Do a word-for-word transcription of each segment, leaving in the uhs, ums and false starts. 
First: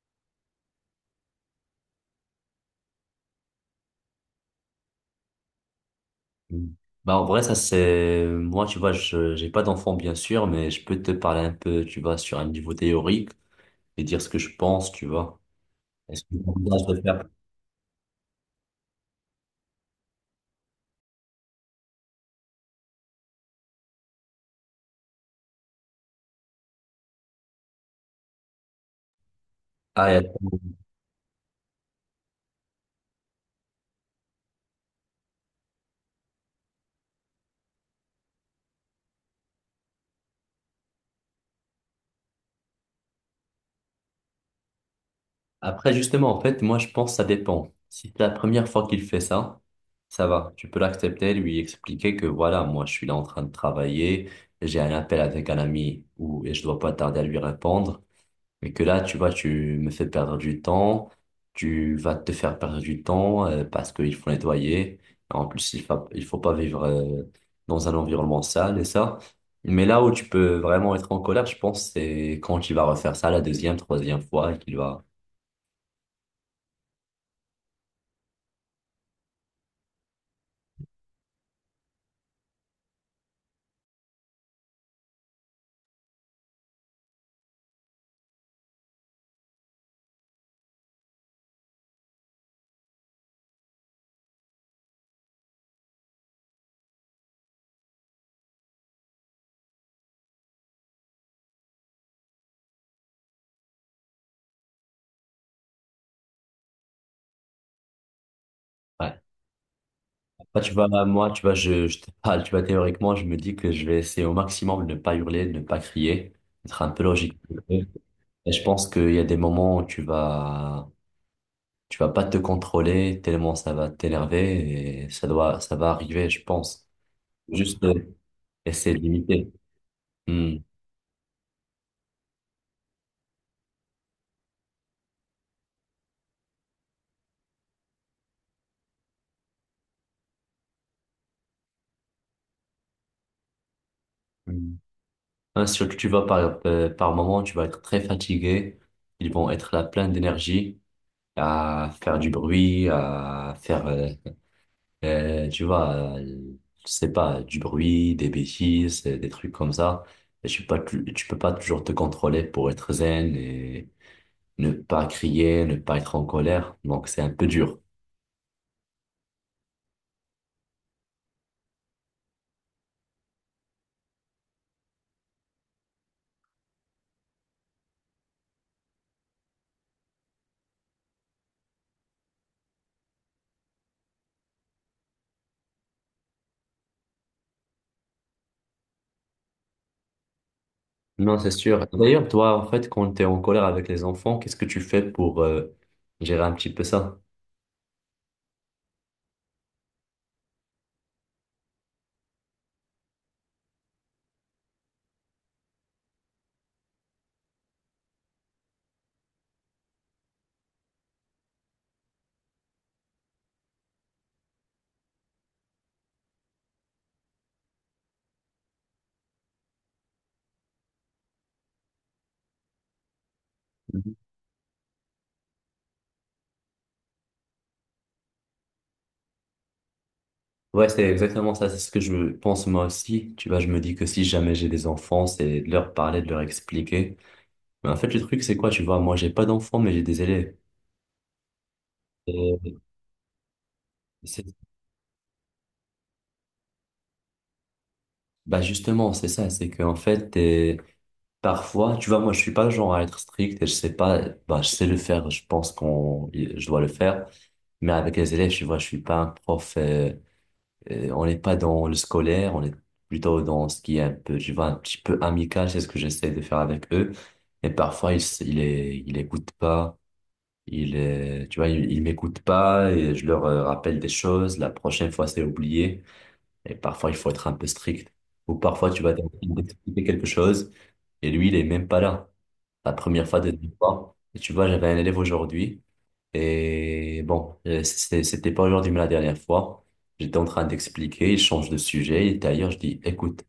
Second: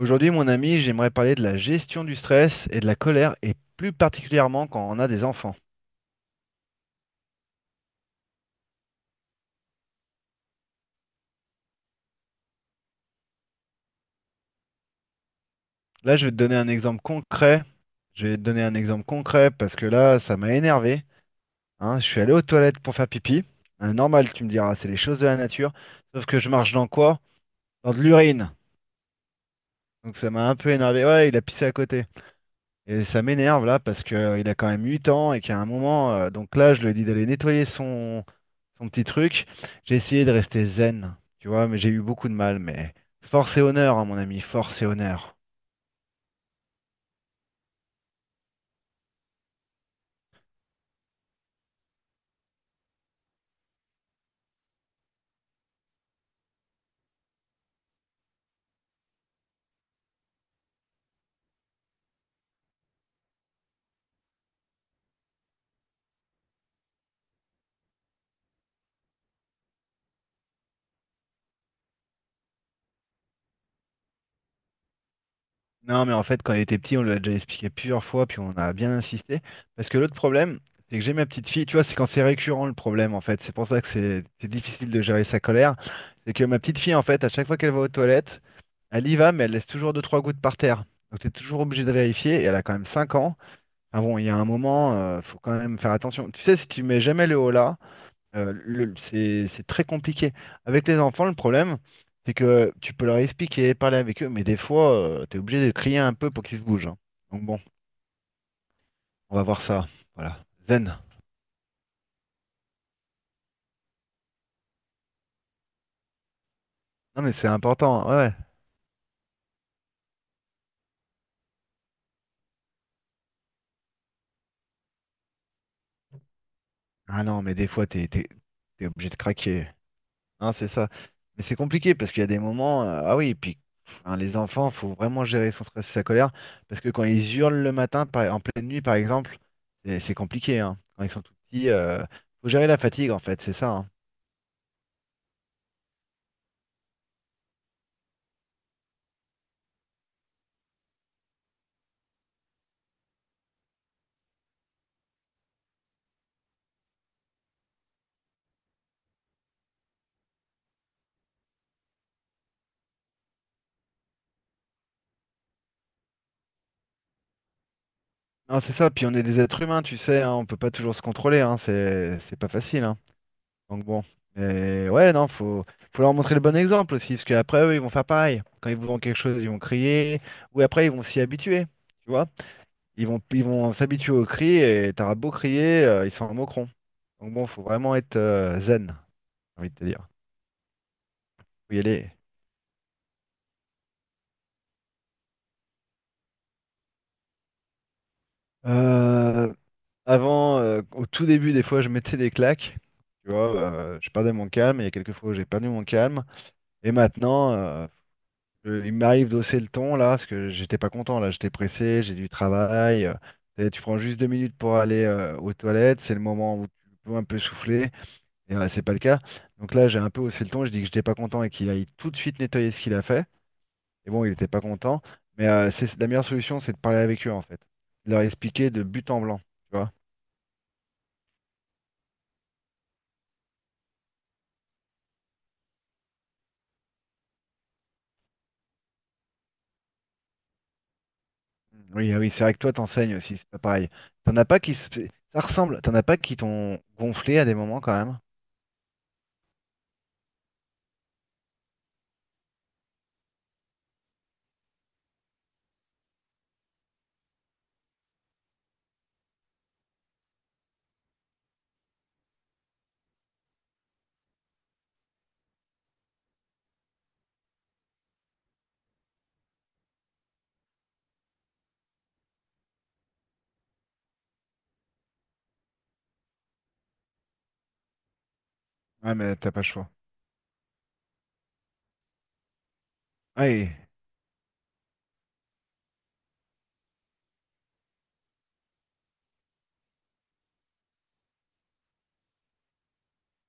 Aujourd'hui, mon ami, j'aimerais parler de la gestion du stress et de la colère, et plus particulièrement quand on a des enfants. Mm. Bah, en vrai, ça c'est, moi, tu vois, je, j'ai pas d'enfant, bien sûr, mais je peux te parler un peu, tu vois, sur un niveau théorique et dire ce que je pense, tu vois. Là, Est-ce je que vais te donner un j'envisage exemple de faire? concret. Je vais te donner un exemple concret parce que là, ça m'a énervé, hein. Je suis allé aux toilettes pour faire pipi. Hein, normal, tu me diras, c'est les choses de la nature. Sauf que je marche dans quoi? Dans de l'urine. Ah, et Donc ça m'a attends. un peu énervé. Ouais, il a pissé à côté. Et ça m'énerve là parce que euh, il a quand même huit ans et qu'à un moment, euh, donc là, je lui ai dit d'aller nettoyer son son petit truc. J'ai essayé de rester zen, tu vois, mais j'ai eu beaucoup de mal. Mais force et honneur, hein, mon ami, force et honneur. Après, justement, en fait, moi, je pense que ça dépend. Si c'est la première fois qu'il fait ça, ça va. Tu peux l'accepter, lui expliquer que voilà, moi, je suis là en train de travailler, j'ai un appel avec un ami ou, et je dois pas tarder à lui répondre. Mais que là, tu vois, tu me fais perdre du temps, tu vas te faire perdre du temps euh, parce qu'il faut nettoyer. En plus, il faut il faut pas vivre euh, dans un environnement sale et ça. Mais là où tu peux vraiment être en colère, je pense, c'est quand il va refaire ça la deuxième, troisième fois et qu'il va... Non, mais en fait, quand il était petit, on lui a déjà expliqué plusieurs fois, puis on a bien insisté. Parce que l'autre problème, c'est que j'ai ma petite fille, tu vois, c'est quand c'est récurrent le problème, en fait. C'est pour ça que c'est c'est difficile de gérer sa colère. C'est que ma petite fille, en fait, à chaque fois qu'elle va aux toilettes, elle y va, mais elle laisse toujours deux, trois gouttes par terre. Donc t'es toujours obligé de vérifier, et elle a quand même cinq ans. Ah bon, il y a un moment, euh, faut quand même faire attention. Tu sais, si tu mets jamais le haut là, Euh, le- c'est c'est très compliqué. Avec les enfants, le problème, c'est que tu peux leur expliquer, parler avec eux, mais des fois, tu es obligé de crier un peu pour qu'ils se bougent, hein. Donc bon, Ouais. on va voir ça. Voilà. Bah, tu vois, Zen. moi, tu vois, je, je te parle, tu vois, théoriquement, je me dis que je vais essayer au maximum de ne pas hurler, de ne pas crier, d'être un peu Non, mais logique. c'est important, hein. Ouais, ouais. Et je pense qu'il y a des moments où tu vas Tu vas pas te contrôler tellement ça va t'énerver et ça doit, ça va arriver, je pense. Ah non, mais des Juste fois, euh, t'es, t'es, t'es essayer de obligé de limiter. craquer. Non, Hmm. c'est ça. Mais c'est compliqué parce qu'il y a des moments. euh, ah oui, et puis hein, les enfants, faut vraiment gérer son stress et sa colère. Parce que quand ils hurlent le matin, par- en pleine nuit, par exemple, c'est c'est compliqué, hein. Quand ils sont tout petits, euh, faut gérer la fatigue, en fait, c'est ça, hein. Hmm. Hein, surtout, tu vas par, euh, par moment, tu vas être très fatigué. Ils vont être là plein d'énergie à faire du bruit, à faire, euh, euh, tu vois, euh, je sais pas, du bruit, des bêtises, euh, des trucs comme ça. Et tu peux pas, tu, tu peux pas toujours te contrôler pour être zen et ne pas crier, ne pas être en colère. Donc, c'est un peu dur. Non, c'est ça, puis on est des êtres humains, tu sais, hein, on peut pas toujours se contrôler, hein, c'est c'est pas facile, hein. Donc bon. Mais ouais, non, faut, faut leur montrer le bon exemple aussi, parce qu'après eux, ils vont faire pareil. Quand ils vous vendent quelque chose, ils vont crier, ou après ils vont s'y habituer, tu vois. Ils vont ils vont s'habituer au cri et t'auras beau crier, euh, ils s'en moqueront. Donc bon, faut vraiment être euh, zen, j'ai envie de te dire. Non, c'est Faut y sûr. aller. D'ailleurs, toi, en fait, quand tu es en colère avec les enfants, qu'est-ce que tu fais pour euh, gérer un petit peu ça? Euh, avant, euh, au tout début, des fois, je mettais des claques. Tu vois, euh, je perdais mon calme. Il y a quelques fois où j'ai perdu mon calme. Et maintenant, euh, je- il m'arrive d'hausser le ton là, parce que j'étais pas content là, j'étais pressé, j'ai du travail. Euh, et tu prends juste deux minutes pour aller euh, aux toilettes, c'est le moment où tu peux un peu souffler, et euh, c'est pas le cas. Donc là, j'ai un peu haussé le ton, je dis que j'étais pas content et qu'il aille tout de suite nettoyer ce qu'il a fait. Et Mhm. bon, il était pas content, mais euh, c'est la meilleure solution, c'est de parler avec eux en fait, de leur expliquer de but en blanc, tu vois. Ouais, c'est exactement ça. C'est ce que je pense moi aussi. Tu vois, je me dis que si jamais j'ai des enfants, c'est de leur parler, de leur expliquer. Mais en fait, le truc, c'est quoi? Tu vois, moi, j'ai pas d'enfants, mais j'ai des élèves. Oui, ah oui, c'est vrai que toi Et t'enseignes aussi, c'est pas pareil. T'en as c'est- pas qui se... Ça ressemble, t'en as pas qui t'ont gonflé à des moments quand même. Bah, justement, c'est ça. C'est qu'en fait, t'es- parfois, tu vois, moi, je suis pas le genre à être strict et je sais pas, bah, je sais le faire. Je pense qu'on, je dois le faire. Mais avec les élèves, tu vois, je suis pas un prof. Euh, Euh, on n'est pas dans le scolaire, on est plutôt dans ce qui est un peu, je vois, un petit peu amical, c'est ce que j'essaie de faire avec eux. Et parfois, ils, s- ils, les- ils écoutent pas, ils, euh, tu vois, ils, ils m'écoutent pas et je leur euh, rappelle des choses. La prochaine fois, c'est oublié. Et parfois, il faut être un peu strict. Ou parfois, tu vas Ouais, mais t'as pas le choix. t'expliquer quelque chose et lui, il est même pas là. La première fois, deuxième Ouais, fois. Et tu vois, j'avais un élève aujourd'hui. Et bon, euh, c'était c'était pas aujourd'hui, mais la dernière fois, j'étais en train d'expliquer, il change de sujet, et d'ailleurs, je dis, écoute,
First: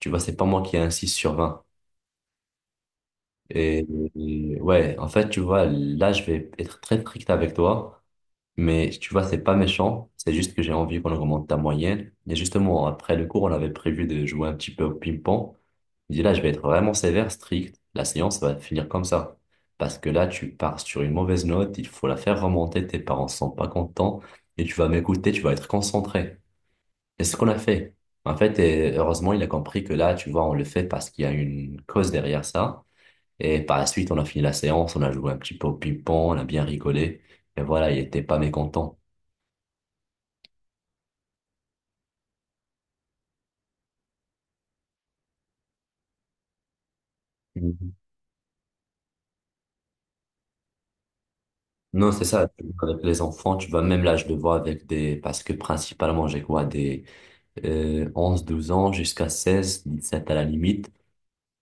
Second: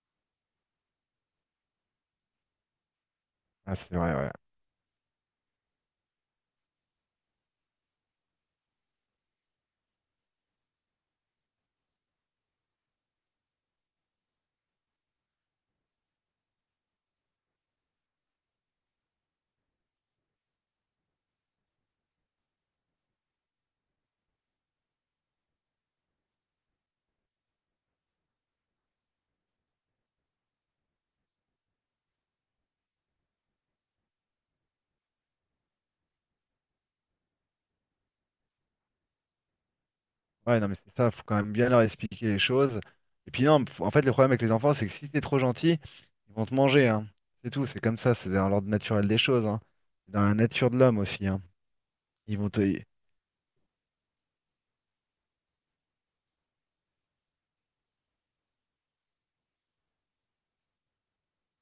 tu vois, c'est pas moi qui ai un six sur vingt. ah, Et, c'est vrai, ouais. et ouais, en fait, tu vois, là, je vais être très strict avec toi, mais tu vois, c'est pas méchant, c'est juste que j'ai envie qu'on augmente ta moyenne. Et justement, après le cours, on avait prévu de jouer un petit peu au ping-pong. Je dis là, je vais être vraiment sévère, strict. La séance va finir comme ça. Parce que là, tu pars sur une mauvaise note, il faut la faire remonter, tes parents sont pas contents et tu vas m'écouter, tu vas être concentré. Et c'est ce qu'on a fait. En fait, et heureusement, il a compris que là, tu vois, on le fait parce qu'il y a une cause derrière ça. Et par la suite, on a fini la séance, on a joué un petit peu au ping-pong, on a bien rigolé. Et voilà, il était pas mécontent. Ouais, non, mais c'est ça, faut quand même bien leur expliquer les choses. Et puis non, faut- en fait, le problème avec les enfants, c'est que si t'es trop gentil, ils vont te manger, hein. C'est tout, c'est Mhm. comme ça, c'est dans l'ordre naturel des choses, hein. C'est dans la nature de l'homme aussi, hein. Non, c'est Ils ça. vont te... Avec les enfants, tu vois, même là, je le vois avec des... Parce que principalement, j'ai quoi? Des euh, onze, douze ans jusqu'à seize, sept à la limite.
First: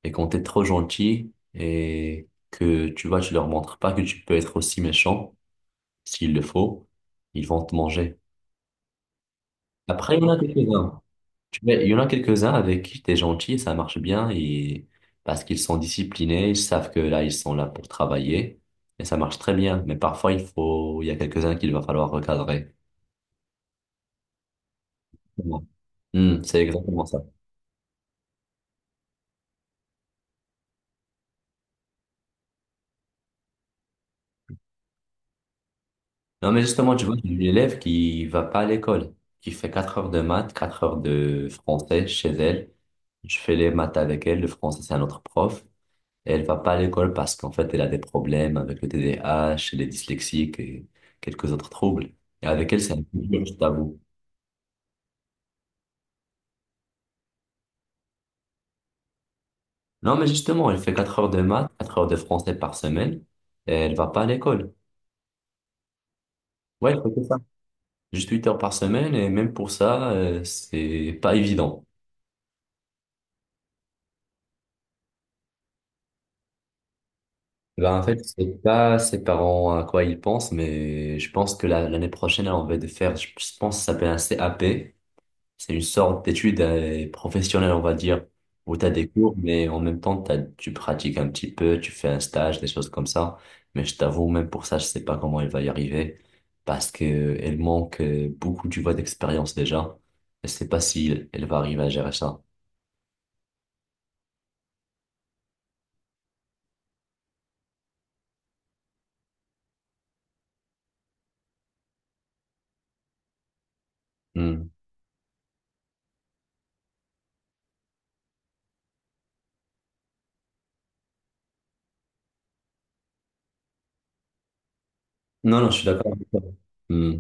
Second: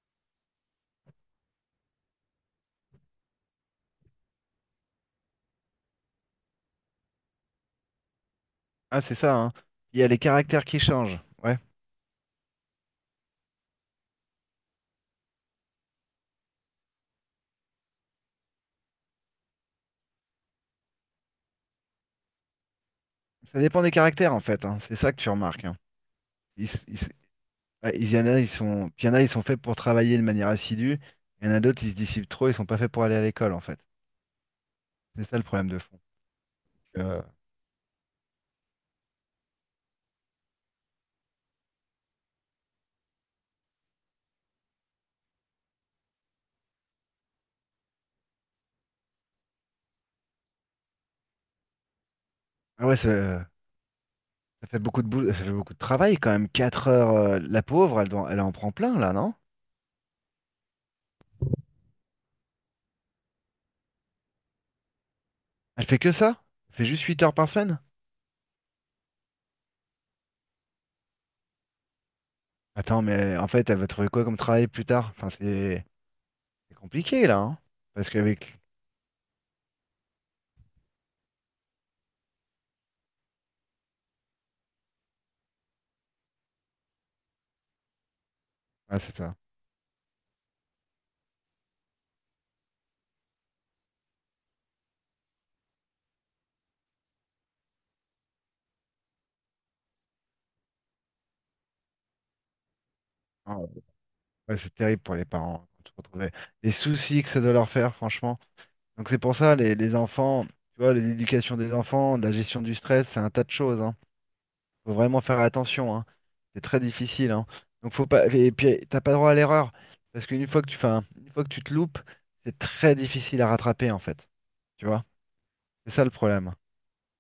Et quand t'es trop gentil et que tu vois, tu leur montres pas que tu peux être aussi méchant, s'il le faut, ils vont te manger. Ah, c'est ça, hein. Il y a Après, les il y en a caractères qui quelques-uns. changent, ouais. Tu vois, il y en a quelques-uns avec qui t'es gentil, ça marche bien et parce qu'ils sont disciplinés, ils savent que là, ils sont là pour travailler et ça marche très bien. Mais parfois, il faut, il y a quelques-uns qu'il va falloir recadrer. Ça dépend des caractères, en fait, hein. C'est ça que tu remarques, hein. Hmm, c'est Ils, s- ils exactement s- ça. ouais, il y en a, ils sont... Puis il y en a, ils sont faits pour travailler de manière assidue. Il y en a d'autres, ils se dissipent trop, ils sont pas faits pour aller à l'école, en fait. C'est ça le problème de fond. Non, mais justement, tu vois, Euh, j'ai une élève qui va pas à l'école, qui fait quatre heures de maths, quatre heures de français chez elle. Je fais les maths avec elle, le français, c'est un autre prof. Et elle va pas à l'école parce qu'en fait, elle a des problèmes avec le T D A H, les dyslexiques et quelques autres troubles. Et avec elle, Ah c'est ouais, un peu c'est... euh, dur, je t'avoue. Ça fait beaucoup de boulot, ça fait beaucoup de travail quand même. Quatre heures, euh, la pauvre, elle, doit- elle en prend plein là, non? Non, mais justement, elle fait quatre heures de maths, quatre heures de français par semaine, et elle va pas à l'école. Elle fait que ça? Elle fait Ouais, elle juste fait huit que heures ça. par semaine? Juste huit heures par semaine, et même pour ça, euh, c'est pas évident. Attends, mais en fait, elle va trouver quoi comme travail plus tard? Enfin, c'est c'est compliqué là, hein? Bah en Parce fait, je sais qu'avec. pas ses parents à quoi ils pensent, mais je pense que la- l'année prochaine, elle, on va de faire, je je pense, que ça s'appelle un cap. C'est une sorte d'étude euh, professionnelle, on va dire, où tu as Ah, des c'est ça. cours, mais en même temps, t'as- tu pratiques un petit peu, tu fais un stage, des choses comme ça. Mais je t'avoue, même pour ça, je sais pas comment elle va y arriver, parce que elle manque euh, beaucoup, tu vois, d'expérience déjà. Je sais pas si elle va arriver à gérer ça. Ah, ouais, c'est terrible pour les parents quand tu retrouves les soucis que ça doit leur faire, franchement. Donc, c'est pour ça, les, les enfants, tu vois, l'éducation des enfants, la gestion du stress, c'est un tas de choses, hein. Hmm. Faut vraiment faire attention, hein. C'est très difficile, hein. Donc faut pas. Et puis t'as pas droit à l'erreur. Parce qu'une fois que tu fais un- une fois que tu te loupes, c'est très difficile à rattraper en fait. Tu vois? Non, non, je suis C'est ça le d'accord avec toi. problème. Hmm.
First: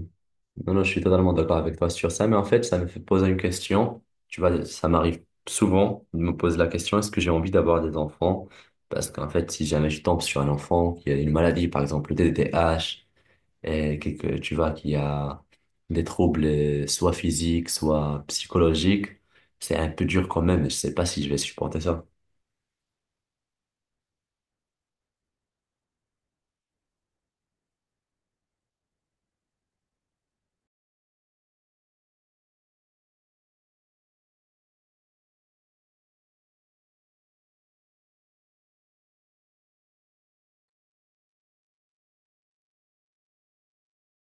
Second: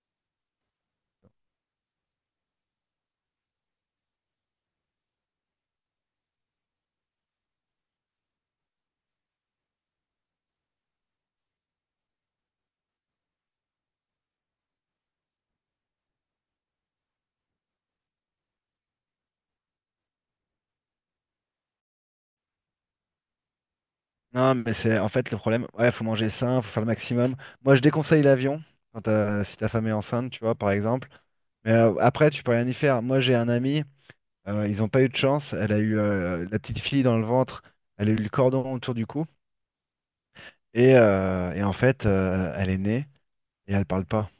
Non, non, je suis totalement d'accord avec toi sur ça, mais en fait, ça me fait poser une question. Tu vois, ça m'arrive souvent de me poser la question, est-ce que j'ai envie d'avoir des enfants? Parce qu'en fait, si jamais je tombe sur un enfant qui a une maladie, par exemple le T D A H, et que, que tu vois, qui a des troubles euh, soit physiques, soit psychologiques, c'est un peu dur quand même, et je sais pas si je vais supporter ça. Non, mais c'est en fait le problème, ouais, faut manger sain, faut faire le maximum. Moi je déconseille l'avion quand t'as- si ta femme est enceinte, tu vois, par exemple. Mais euh, après, tu peux rien y faire. Moi j'ai un ami, euh, ils ont pas eu de chance, elle a eu euh, la petite fille dans le ventre, elle a eu le cordon autour du cou, et, euh, et en fait, euh, elle est née et elle parle pas.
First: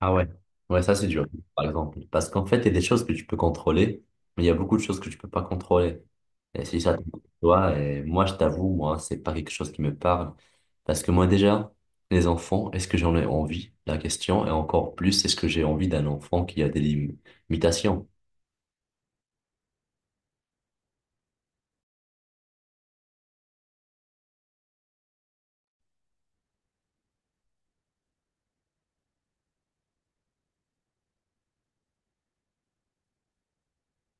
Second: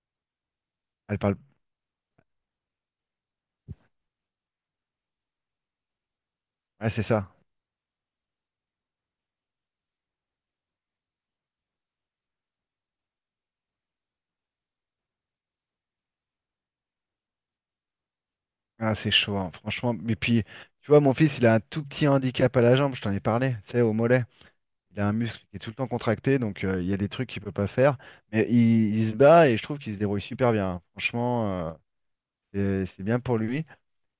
Ah ouais, ouais, ça c'est Elle dur, parle. par exemple. Parce qu'en fait, il y a des choses que tu peux contrôler, mais il y a beaucoup de choses que tu peux pas contrôler. Et si Ouais, ça te c'est ça. toi, et moi, je t'avoue, moi, c'est pas quelque chose qui me parle. Parce que moi, déjà, les enfants, est-ce que j'en ai envie? La question, et encore plus, est-ce que j'ai envie d'un enfant qui a des lim- limitations? Ah, c'est chaud, hein, franchement. Mais puis, tu vois, mon fils, il a un tout petit handicap à la jambe, je t'en ai parlé, tu sais, au mollet. Il a un muscle qui est tout le temps contracté, donc euh, il y a des trucs qu'il peut pas faire. Mais il, il se bat et je trouve qu'il se débrouille super bien, hein. Franchement, euh, c'est c'est bien pour lui.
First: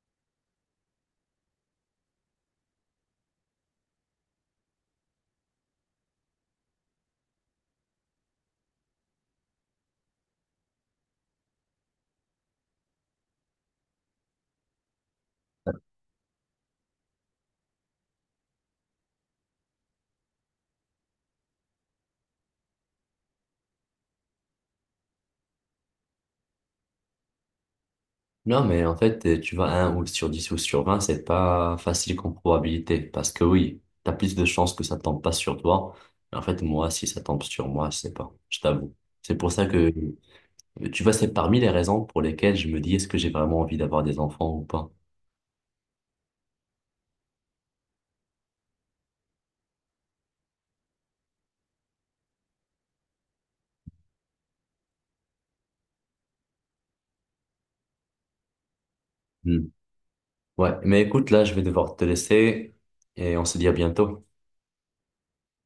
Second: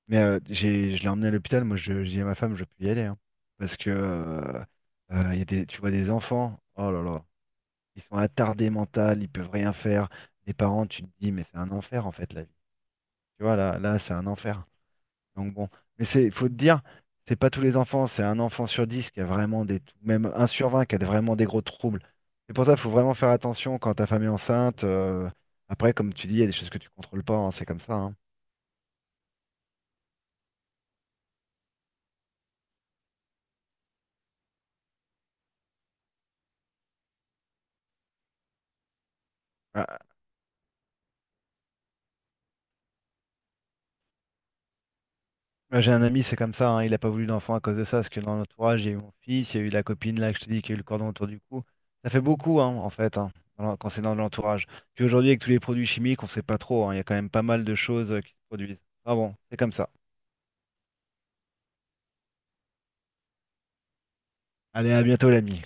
Mais euh, j'ai, je l'ai emmené à l'hôpital, moi, je, je dis à ma femme, je peux y aller, hein. parce que euh, euh, Il y a des, tu vois, des enfants, oh là là, ils sont attardés mental, ils peuvent rien faire. Les parents, tu te dis, mais c'est un enfer, en fait, la vie. Tu vois, là, là, c'est un enfer. Donc bon, mais c'est, faut te dire, c'est pas tous les enfants, c'est un enfant sur dix qui a vraiment des, même un sur vingt qui a vraiment des gros troubles. C'est pour ça qu'il faut vraiment faire attention quand ta femme est enceinte. Euh, après, comme tu dis, il y a des choses que tu contrôles pas, hein, c'est comme ça, hein. Non, mais en fait, euh, tu vois, un ou sur dix ou sur vingt c'est pas facile comme probabilité. Parce que oui, t'as plus de chances que ça tombe pas sur toi. Mais en fait, moi, si ça tombe sur moi, je sais pas. Je t'avoue. C'est pour ça que, Ah, euh, tu vois, c'est parmi les raisons pour lesquelles je me dis, est-ce que j'ai vraiment envie d'avoir des enfants ou pas? moi, j'ai un ami, c'est comme ça, hein, il n'a pas voulu d'enfant à cause de ça, parce que dans l'entourage, il y a eu mon fils, il y a eu la copine là que je te dis qui a eu le cordon autour du cou. Ça fait beaucoup, hein, en fait, hein, dans l'en- quand c'est dans l'entourage. Puis aujourd'hui, avec tous les produits chimiques, on sait pas trop, hein, il y a quand même pas mal de choses euh, qui se produisent. Ah bon, c'est Hmm. comme ça. Ouais, mais écoute, là, je vais devoir te laisser et on se dit à bientôt. Allez, à bientôt l'ami.